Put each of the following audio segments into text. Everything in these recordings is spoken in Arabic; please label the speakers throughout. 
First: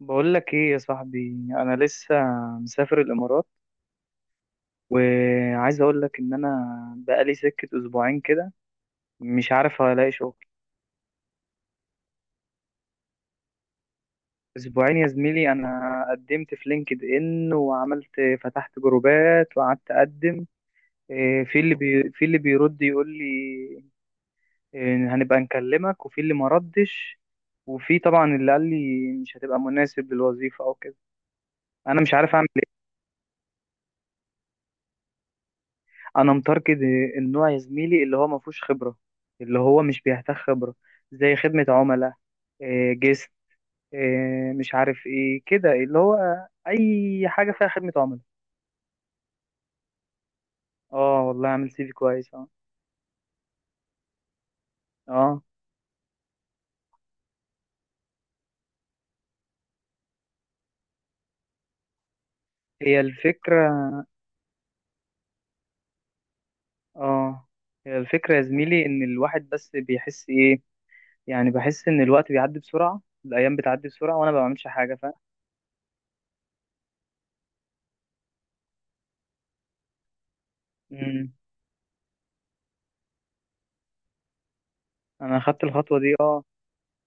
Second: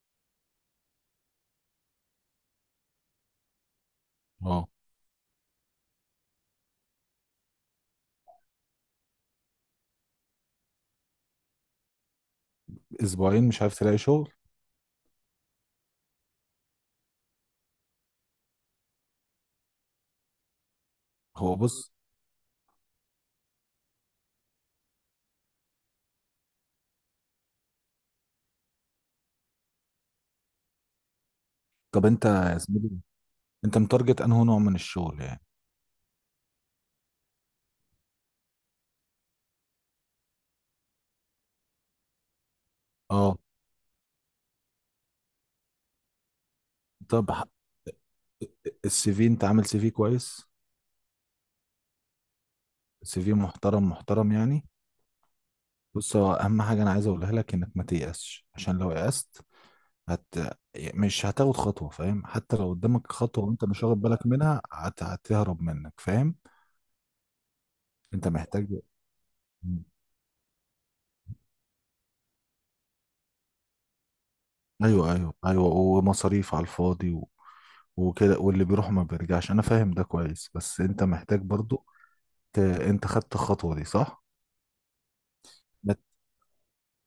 Speaker 1: بقول لك ايه يا صاحبي، انا لسه مسافر الامارات،
Speaker 2: اه
Speaker 1: وعايز اقول لك ان انا بقالي سكة اسبوعين كده، مش عارف هلاقي شغل.
Speaker 2: اسبوعين مش عارف تلاقي شغل؟
Speaker 1: اسبوعين يا زميلي. انا قدمت في لينكد ان، وعملت فتحت جروبات، وقعدت اقدم.
Speaker 2: هو بص.
Speaker 1: في اللي بيرد يقول لي هنبقى نكلمك، وفي اللي ما ردش، وفي طبعا اللي قال لي مش هتبقى مناسب للوظيفة او كده. انا
Speaker 2: طب
Speaker 1: مش
Speaker 2: انت
Speaker 1: عارف اعمل.
Speaker 2: يا زميلي، انت متارجت انه نوع من الشغل يعني.
Speaker 1: انا متاركت النوع يا زميلي اللي هو ما فيهوش خبره، اللي هو مش بيحتاج خبره، زي خدمه عملاء، جيست،
Speaker 2: اه.
Speaker 1: مش عارف ايه كده، اللي هو اي
Speaker 2: طب
Speaker 1: حاجه فيها خدمه عملاء.
Speaker 2: السي في، انت عامل سي في كويس؟
Speaker 1: اه والله عامل سي في كويس، اه.
Speaker 2: سي في محترم محترم يعني.
Speaker 1: اه،
Speaker 2: بص، هو اهم حاجه انا عايز اقولها لك انك ما تيأسش، عشان لو يأست هت مش هتاخد خطوه، فاهم؟ حتى لو
Speaker 1: هي
Speaker 2: قدامك خطوه وانت مش
Speaker 1: الفكره.
Speaker 2: واخد بالك منها هتهرب منك، فاهم؟
Speaker 1: اه، هي
Speaker 2: انت
Speaker 1: الفكره يا
Speaker 2: محتاج.
Speaker 1: زميلي، ان الواحد بس
Speaker 2: مم.
Speaker 1: بيحس ايه. يعني بحس ان الوقت بيعدي بسرعه، الايام بتعدي بسرعه، وانا ما بعملش حاجه، فاهم؟
Speaker 2: ايوه ايوه ايوه، ومصاريف على الفاضي وكده، واللي بيروح ما بيرجعش. انا فاهم ده كويس، بس انت
Speaker 1: مم.
Speaker 2: محتاج برضو انت خدت الخطوة دي صح.
Speaker 1: انا خدت
Speaker 2: ما
Speaker 1: الخطوه
Speaker 2: ت-
Speaker 1: دي، اه.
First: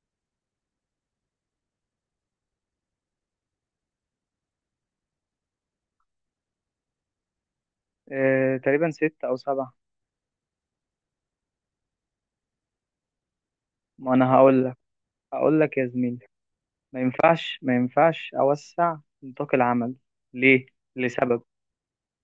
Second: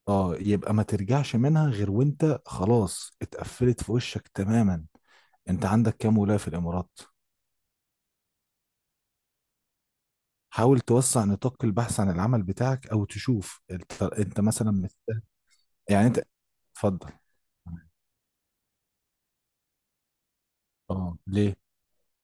Speaker 2: اه، يبقى ما ترجعش منها غير وانت خلاص اتقفلت في وشك تماما. انت عندك كام ولاية في الامارات؟
Speaker 1: تقريبا ست او سبعة.
Speaker 2: حاول توسع نطاق البحث عن العمل بتاعك، او تشوف انت,
Speaker 1: ما انا
Speaker 2: انت مثلا مستاهل.
Speaker 1: هقول لك يا
Speaker 2: يعني
Speaker 1: زميلي،
Speaker 2: انت،
Speaker 1: ما
Speaker 2: اتفضل.
Speaker 1: ينفعش ما ينفعش أوسع نطاق العمل. ليه؟
Speaker 2: اه
Speaker 1: لسبب.
Speaker 2: ليه.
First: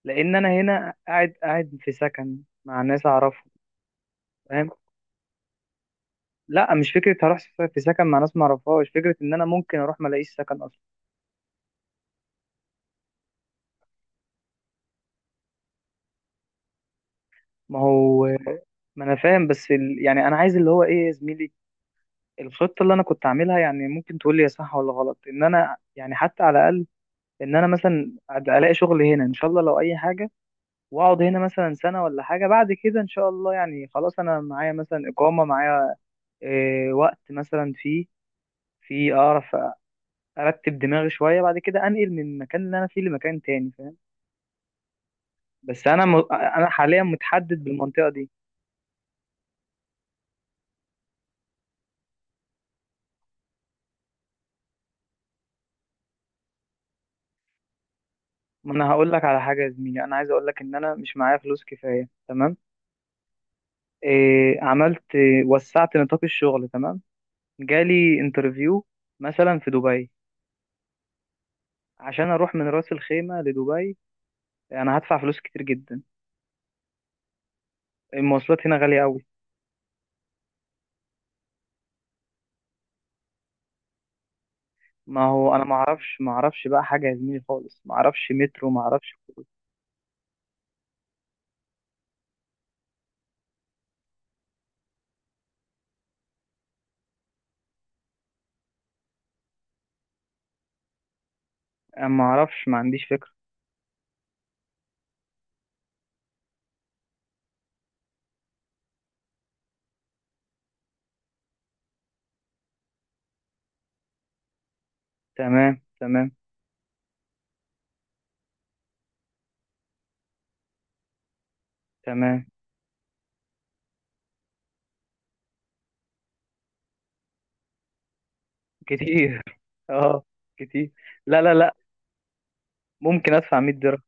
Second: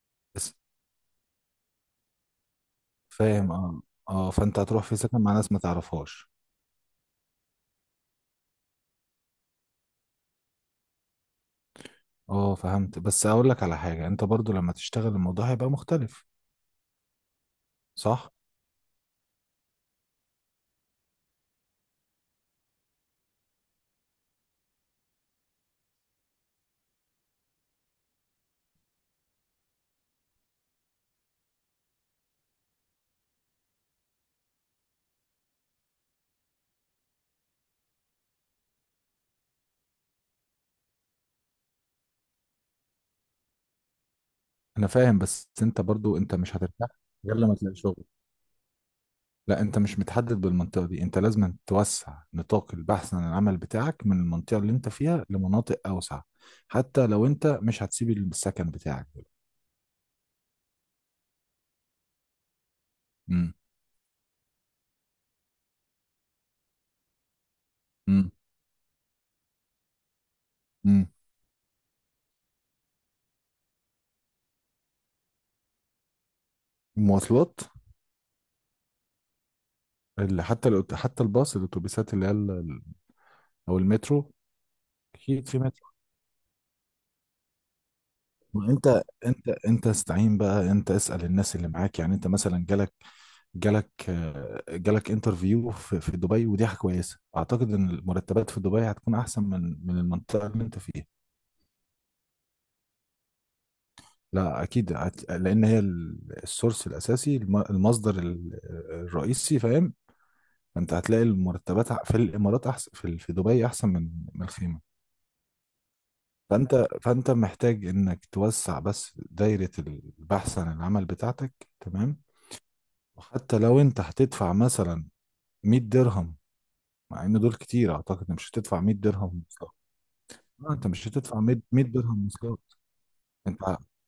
Speaker 1: لأن أنا
Speaker 2: بس
Speaker 1: هنا قاعد قاعد في سكن مع ناس أعرفهم.
Speaker 2: فاهم، اه. اه، فانت
Speaker 1: فاهم؟
Speaker 2: هتروح في سكن مع ناس ما تعرفهاش.
Speaker 1: لا، مش فكرة هروح في سكن مع ناس ما أعرفهاش، فكرة إن أنا ممكن أروح ما ألاقيش سكن أصلا.
Speaker 2: اه فهمت، بس اقول لك على حاجة، انت برضو لما تشتغل الموضوع هيبقى مختلف.
Speaker 1: ما هو،
Speaker 2: صح.
Speaker 1: ما أنا فاهم، بس يعني أنا عايز اللي هو إيه يا زميلي. الخطة اللي أنا كنت عاملها، يعني ممكن تقول لي يا صح ولا غلط، إن أنا يعني حتى على الأقل، إن أنا مثلا ألاقي شغل هنا إن شاء الله لو أي حاجة، واقعد هنا مثلا سنة ولا حاجة، بعد كده ان شاء الله يعني خلاص، انا معايا مثلا اقامة معايا، إيه وقت مثلا، فيه في اعرف ارتب دماغي شوية، بعد كده انقل من المكان اللي انا فيه لمكان تاني، فاهم؟
Speaker 2: انا فاهم، بس انت
Speaker 1: بس انا م...
Speaker 2: برضو انت مش
Speaker 1: انا
Speaker 2: هترتاح
Speaker 1: حاليا
Speaker 2: غير لما
Speaker 1: متحدد
Speaker 2: تلاقي شغل.
Speaker 1: بالمنطقة دي.
Speaker 2: لا، انت مش متحدد بالمنطقه دي، انت لازم توسع نطاق البحث عن العمل بتاعك من المنطقه اللي انت فيها لمناطق اوسع، حتى لو انت مش هتسيب السكن
Speaker 1: ما انا
Speaker 2: بتاعك.
Speaker 1: هقول لك على حاجة يا زميلي، انا عايز اقول لك ان انا مش معايا فلوس كفاية، تمام؟
Speaker 2: امم.
Speaker 1: عملت إيه؟ وسعت نطاق الشغل، تمام. جالي
Speaker 2: امم.
Speaker 1: انترفيو مثلا في دبي،
Speaker 2: امم.
Speaker 1: عشان اروح من راس الخيمة لدبي انا هدفع فلوس كتير جدا.
Speaker 2: المواصلات
Speaker 1: المواصلات هنا غالية قوي.
Speaker 2: اللي حتى الباص، الاتوبيسات اللي هي او المترو.
Speaker 1: ما
Speaker 2: اكيد
Speaker 1: هو
Speaker 2: في
Speaker 1: انا ما
Speaker 2: مترو.
Speaker 1: اعرفش، ما اعرفش بقى حاجه يا زميلي خالص، ما اعرفش مترو ما
Speaker 2: وانت
Speaker 1: اعرفش.
Speaker 2: انت انت استعين بقى، انت اسال الناس اللي معاك. يعني انت مثلا جالك انترفيو في دبي، ودي حاجه كويسه. اعتقد ان المرتبات في دبي هتكون احسن من المنطقه اللي انت فيها.
Speaker 1: أنا ما اعرفش، ما عنديش فكره.
Speaker 2: لا اكيد لان هي السورس الاساسي، المصدر الرئيسي، فاهم؟ فانت هتلاقي المرتبات في الامارات احسن، في في دبي احسن من الخيمه.
Speaker 1: تمام، تمام،
Speaker 2: فانت محتاج انك توسع بس دايره البحث عن العمل بتاعتك. تمام.
Speaker 1: تمام.
Speaker 2: وحتى لو انت هتدفع مثلا 100 درهم، مع ان دول كتير، اعتقد إن مش هتدفع 100
Speaker 1: كتير
Speaker 2: درهم آه،
Speaker 1: اه،
Speaker 2: انت
Speaker 1: كتير.
Speaker 2: مش هتدفع
Speaker 1: لا، لا، لا.
Speaker 2: 100 درهم مواصلات.
Speaker 1: ممكن ادفع
Speaker 2: انت،
Speaker 1: 100 درهم.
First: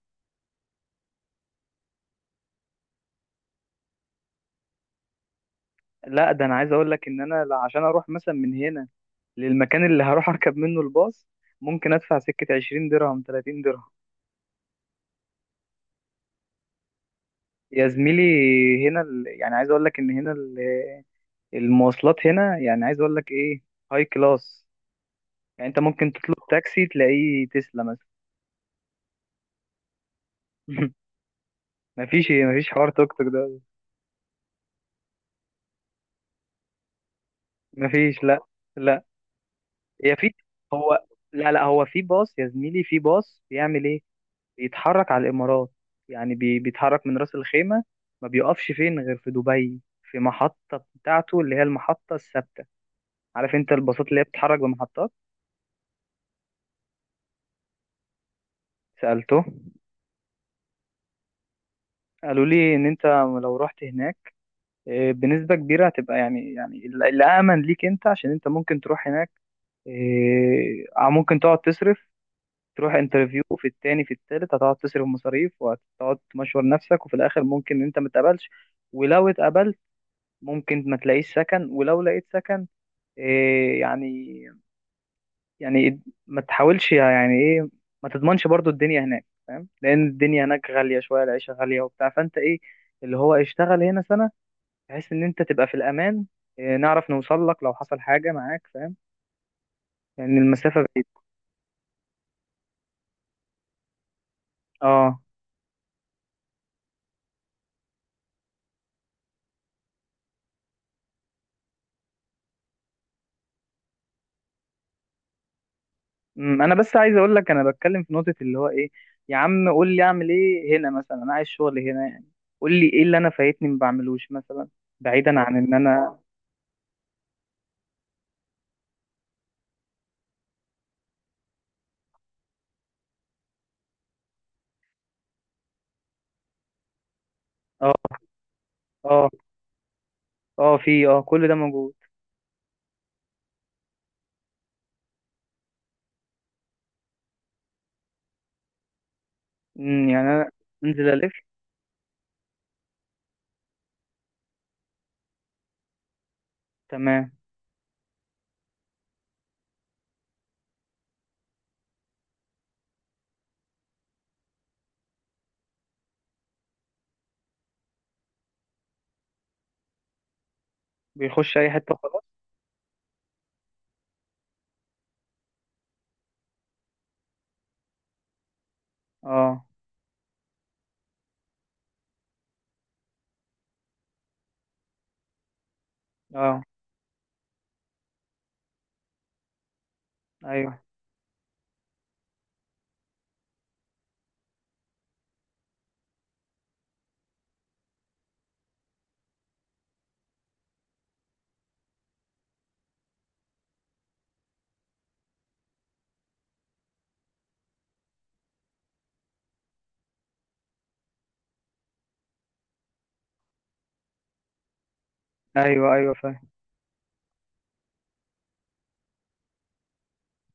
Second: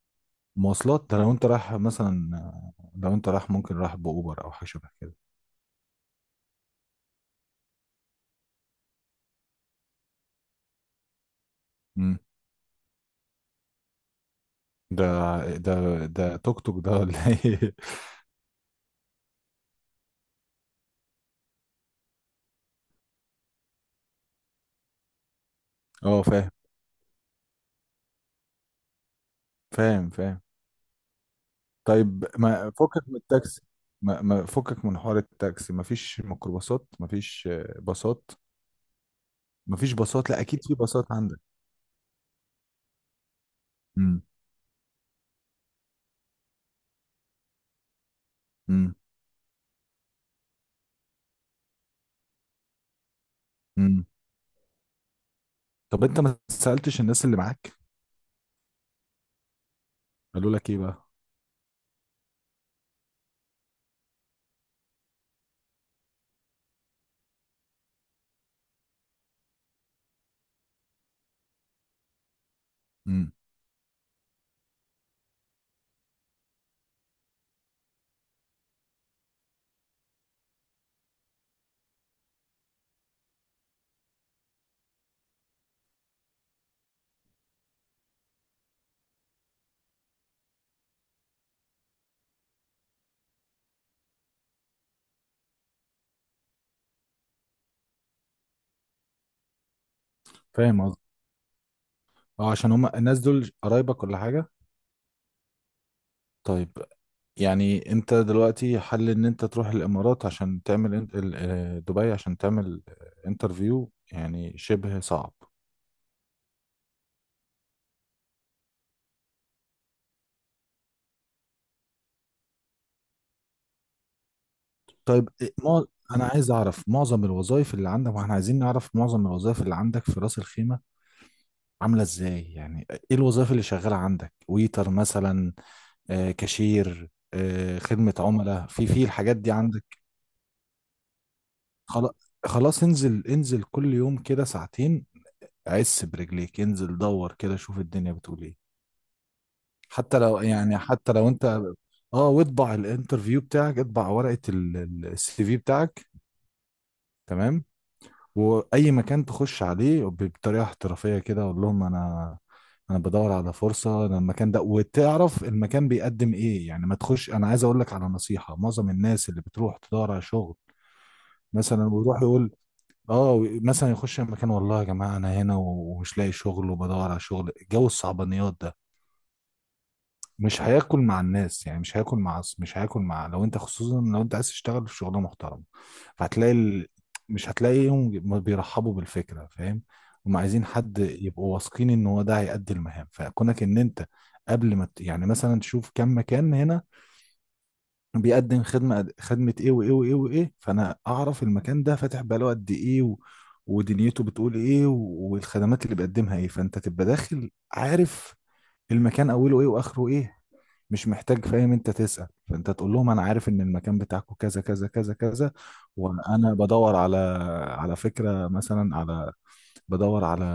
Speaker 2: مواصلات ده لو انت رايح مثلا، آه، لو انت رايح ممكن رايح باوبر او حاجه شبه كده.
Speaker 1: لا، ده انا عايز اقول لك ان انا عشان اروح مثلا من هنا للمكان اللي هروح اركب منه الباص، ممكن ادفع
Speaker 2: امم.
Speaker 1: سكه 20 درهم، 30 درهم.
Speaker 2: ده ده ده توك توك ده ولا ايه؟
Speaker 1: يا زميلي هنا يعني عايز اقول لك ان هنا المواصلات هنا، يعني عايز اقول لك ايه، هاي كلاس، يعني انت ممكن
Speaker 2: اه
Speaker 1: تطلب
Speaker 2: فاهم،
Speaker 1: تاكسي تلاقيه تسلا.
Speaker 2: فاهم فاهم. طيب
Speaker 1: مفيش
Speaker 2: ما
Speaker 1: حوار
Speaker 2: فكك
Speaker 1: توك
Speaker 2: من
Speaker 1: توك ده.
Speaker 2: التاكسي. ما فكك من حوار التاكسي. ما فيش ميكروباصات، ما فيش آه،
Speaker 1: مفيش،
Speaker 2: باصات.
Speaker 1: لا. لا.
Speaker 2: ما فيش
Speaker 1: هي
Speaker 2: باصات؟
Speaker 1: في
Speaker 2: لا اكيد في
Speaker 1: هو
Speaker 2: باصات عندك.
Speaker 1: لا، لا، هو في باص يا زميلي، في باص بيعمل ايه؟
Speaker 2: امم.
Speaker 1: بيتحرك على الامارات. يعني بيتحرك من راس الخيمه، ما بيقفش
Speaker 2: امم.
Speaker 1: فين غير في دبي، في محطه بتاعته اللي هي المحطه الثابته. عارف انت
Speaker 2: امم.
Speaker 1: الباصات اللي هي بتتحرك بمحطات.
Speaker 2: طب انت ما سالتش الناس اللي معاك؟
Speaker 1: سالته.
Speaker 2: قالوا لك ايه بقى؟
Speaker 1: قالوا لي ان انت لو رحت هناك بنسبه كبيره هتبقى، يعني يعني الامن ليك انت، عشان انت ممكن تروح هناك ممكن تقعد تصرف، تروح
Speaker 2: امم.
Speaker 1: انترفيو في التاني في التالت، هتقعد تصرف مصاريف، وهتقعد تمشور نفسك، وفي الاخر ممكن انت ما تقبلش. ولو اتقبلت ممكن ما تلاقيش سكن، ولو لقيت سكن إيه يعني يعني ما تحاولش يعني ايه، ما تضمنش برضو الدنيا هناك، فاهم؟ لان الدنيا هناك غالية شوية، العيشة غالية وبتاع، فانت ايه اللي هو اشتغل هنا سنة، بحيث ان انت تبقى في الامان. نعرف نوصل لك لو حصل حاجة معاك، فاهم؟ لان المسافة
Speaker 2: فاهم قصدي.
Speaker 1: بعيدة.
Speaker 2: اه، عشان هم الناس دول قرايبك ولا حاجه؟
Speaker 1: اه.
Speaker 2: طيب. يعني انت دلوقتي حل ان انت تروح الامارات عشان تعمل دبي عشان تعمل انترفيو، يعني شبه صعب.
Speaker 1: انا بس عايز اقول لك انا بتكلم في نقطه اللي هو ايه. يا عم قول لي اعمل ايه هنا مثلا، انا عايز شغل هنا يعني، قول لي ايه اللي انا فايتني ما بعملوش مثلا،
Speaker 2: طيب
Speaker 1: بعيدا عن ان
Speaker 2: ما
Speaker 1: انا.
Speaker 2: انا عايز اعرف معظم الوظائف اللي عندك، واحنا عايزين نعرف معظم الوظائف اللي عندك في راس الخيمة عاملة ازاي. يعني ايه الوظائف اللي شغالة عندك؟ ويتر مثلا، آه، كاشير، آه، خدمة
Speaker 1: اه،
Speaker 2: عملاء، في
Speaker 1: اه،
Speaker 2: الحاجات دي عندك.
Speaker 1: اه. في كل ده موجود.
Speaker 2: خلاص. خلاص انزل، انزل كل يوم كده ساعتين، عس برجليك، انزل دور كده، شوف الدنيا بتقول ايه. حتى
Speaker 1: يعني
Speaker 2: لو
Speaker 1: انا
Speaker 2: يعني
Speaker 1: انزل
Speaker 2: حتى لو
Speaker 1: الف،
Speaker 2: انت، اه، واطبع الانترفيو بتاعك، اطبع ورقة السي في بتاعك.
Speaker 1: تمام.
Speaker 2: تمام. واي مكان تخش عليه بطريقة احترافية كده، اقول لهم انا، انا بدور على فرصة، أنا المكان ده، وتعرف المكان بيقدم ايه، يعني ما تخش. انا عايز اقول لك على نصيحة. معظم الناس اللي بتروح تدور على شغل
Speaker 1: بيخش اي
Speaker 2: مثلا،
Speaker 1: حته
Speaker 2: ويروح
Speaker 1: خلاص،
Speaker 2: يقول اه مثلا يخش المكان، والله يا جماعة انا هنا ومش لاقي شغل وبدور على شغل، جو الصعبانيات ده
Speaker 1: اه،
Speaker 2: مش هياكل مع الناس. يعني مش هياكل مع مش هياكل مع لو انت، خصوصا لو انت عايز تشتغل في شغلانه محترمه، فهتلاقي،
Speaker 1: اه.
Speaker 2: ال... مش هتلاقيهم ما بيرحبوا بالفكره، فاهم؟ هم عايزين
Speaker 1: ايوه،
Speaker 2: حد يبقوا واثقين ان هو ده هيأدي المهام. فكونك ان انت، قبل ما ت- يعني مثلا تشوف كم مكان هنا بيقدم خدمه، خدمه ايه وايه وايه وايه، فانا اعرف المكان ده فاتح بقاله قد ايه، و... ودنيته بتقول ايه، و... والخدمات اللي بيقدمها ايه، فانت تبقى داخل عارف المكان اوله ايه واخره ايه. مش محتاج، فاهم، انت تسأل. فانت تقول لهم انا عارف ان المكان بتاعكم كذا كذا كذا كذا،
Speaker 1: ايوه، ايوه، فاهم.
Speaker 2: وانا بدور على، على فكرة مثلا، على، بدور على،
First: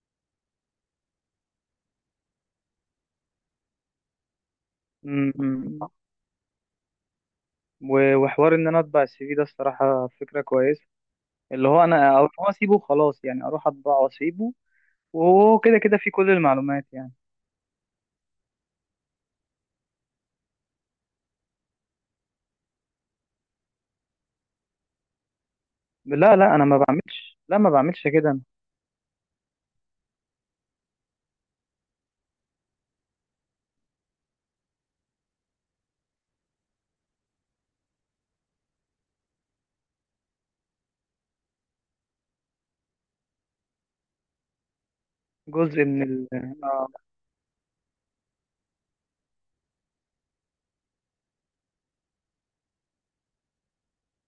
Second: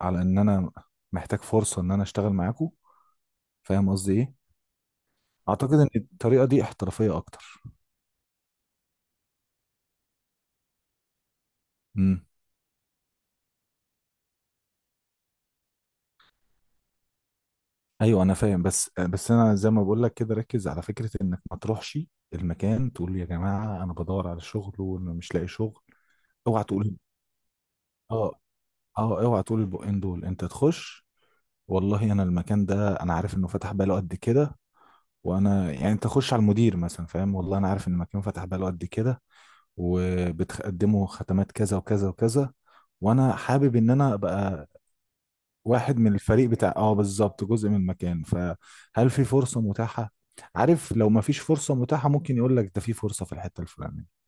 Speaker 2: على ان انا محتاج فرصة ان انا اشتغل معاكم، فاهم قصدي ايه.
Speaker 1: أمم.
Speaker 2: اعتقد
Speaker 1: أمم.
Speaker 2: ان الطريقة دي احترافية اكتر.
Speaker 1: وحوار ان انا اطبع السي في ده الصراحه فكره كويسه. اللي هو انا، او
Speaker 2: امم.
Speaker 1: إن هو اسيبه خلاص يعني اروح اطبعه واسيبه، وهو كده كده في كل المعلومات يعني.
Speaker 2: ايوه انا فاهم، بس انا زي ما بقول لك كده، ركز على فكرة انك ما تروحش المكان تقول يا جماعة انا بدور على شغل ومش لاقي شغل.
Speaker 1: لا، لا،
Speaker 2: اوعى
Speaker 1: انا ما
Speaker 2: تقول.
Speaker 1: بعملش، لا ما بعملش كده
Speaker 2: اه.
Speaker 1: أنا.
Speaker 2: اه اوعى تقول البقين دول. انت تخش والله انا المكان ده انا عارف انه فتح بقاله قد كده، وانا يعني انت خش على المدير مثلا، فاهم، والله انا عارف ان المكان فتح بقاله قد كده وبتقدموا ختمات كذا وكذا وكذا، وانا حابب ان انا ابقى
Speaker 1: جزء
Speaker 2: واحد
Speaker 1: من
Speaker 2: من
Speaker 1: ال
Speaker 2: الفريق بتاع،
Speaker 1: اه،
Speaker 2: اه بالظبط، جزء من المكان، فهل في فرصة متاحة؟ عارف، لو ما فيش فرصة متاحة ممكن يقول لك ده في فرصة في الحتة الفلانية،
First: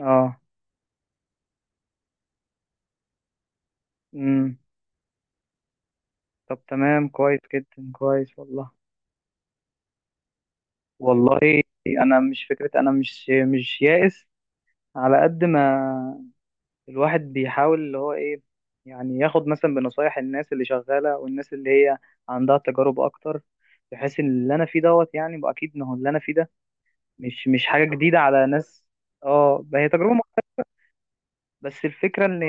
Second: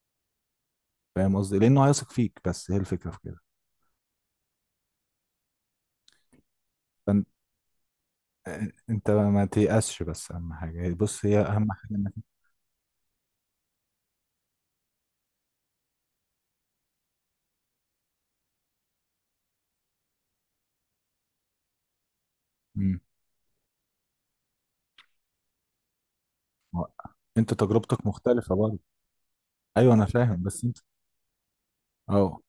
Speaker 1: اه.
Speaker 2: فاهم قصدي، لانه هيثق فيك. بس هي الفكرة في كده.
Speaker 1: امم طب تمام
Speaker 2: فانت،
Speaker 1: كويس جدا، كويس والله.
Speaker 2: انت ما تيأسش، بس اهم حاجة بص،
Speaker 1: والله
Speaker 2: هي اهم حاجة انك
Speaker 1: انا مش فكره، انا مش يائس، على قد ما الواحد بيحاول اللي هو ايه، يعني ياخد مثلا بنصايح الناس اللي شغاله والناس اللي هي عندها تجارب اكتر، بحيث ان اللي انا فيه دوت يعني بقى، اكيد ما هو اللي انا فيه ده
Speaker 2: ما-
Speaker 1: مش
Speaker 2: انت
Speaker 1: مش حاجه
Speaker 2: تجربتك
Speaker 1: جديده على
Speaker 2: مختلفة برضه.
Speaker 1: ناس. اه، هي
Speaker 2: ايوه انا
Speaker 1: تجربه
Speaker 2: فاهم بس انت،
Speaker 1: بس الفكرة
Speaker 2: اه.
Speaker 1: ان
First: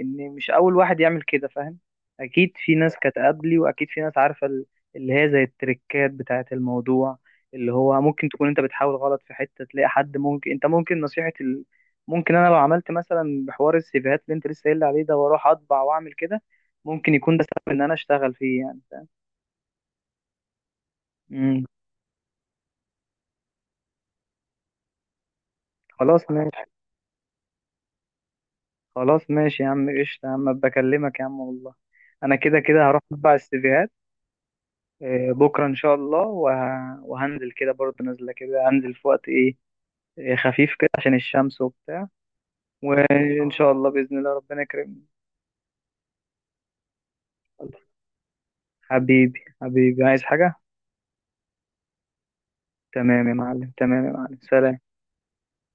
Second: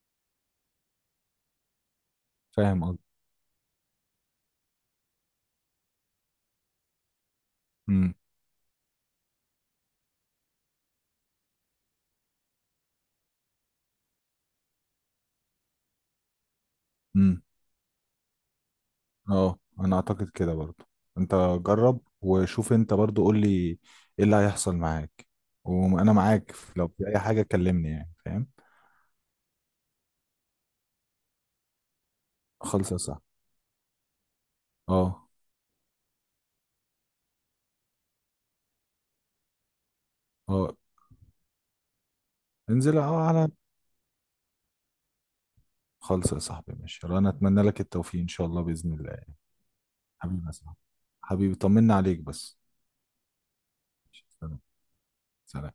Speaker 1: ان مش اول واحد يعمل كده، فاهم؟ اكيد في
Speaker 2: فاهم
Speaker 1: ناس
Speaker 2: قصدي.
Speaker 1: كانت قبلي، واكيد في ناس عارفة اللي هي زي التريكات بتاعة الموضوع، اللي هو
Speaker 2: امم.
Speaker 1: ممكن تكون انت بتحاول غلط في حتة، تلاقي حد ممكن انت، ممكن نصيحة ممكن انا لو عملت مثلا بحوار السيفيهات اللي انت لسه قايل لي عليه ده، واروح اطبع واعمل كده، ممكن يكون ده
Speaker 2: امم.
Speaker 1: سبب ان انا اشتغل فيه يعني، فاهم؟
Speaker 2: اه انا اعتقد كده برضه. انت
Speaker 1: مم.
Speaker 2: جرب وشوف، انت برضه قول لي ايه اللي هيحصل معاك، وانا
Speaker 1: خلاص
Speaker 2: معاك
Speaker 1: ماشي.
Speaker 2: لو في اي حاجة كلمني يعني، فاهم.
Speaker 1: خلاص ماشي يا عم، قشطة يا عم، بكلمك يا عم والله. انا كده كده
Speaker 2: خلص يا
Speaker 1: هروح
Speaker 2: صاحبي.
Speaker 1: اطبع السيفيهات.
Speaker 2: اه.
Speaker 1: بكرة إن شاء الله وهنزل كده برضه، نازلة كده هنزل في وقت خفيف
Speaker 2: اه،
Speaker 1: كده عشان الشمس وبتاع.
Speaker 2: انزل على.
Speaker 1: وإن شاء الله بإذن الله ربنا يكرمني.
Speaker 2: خلص يا صاحبي، ماشي، انا اتمنى لك التوفيق ان شاء الله بإذن الله يعني.
Speaker 1: حبيبي، حبيبي، عايز
Speaker 2: حبيبي يا
Speaker 1: حاجة؟
Speaker 2: صاحبي، حبيبي، طمنا عليك بس.
Speaker 1: تمام يا معلم، تمام يا معلم،
Speaker 2: سلام.
Speaker 1: سلام.
Speaker 2: سلام.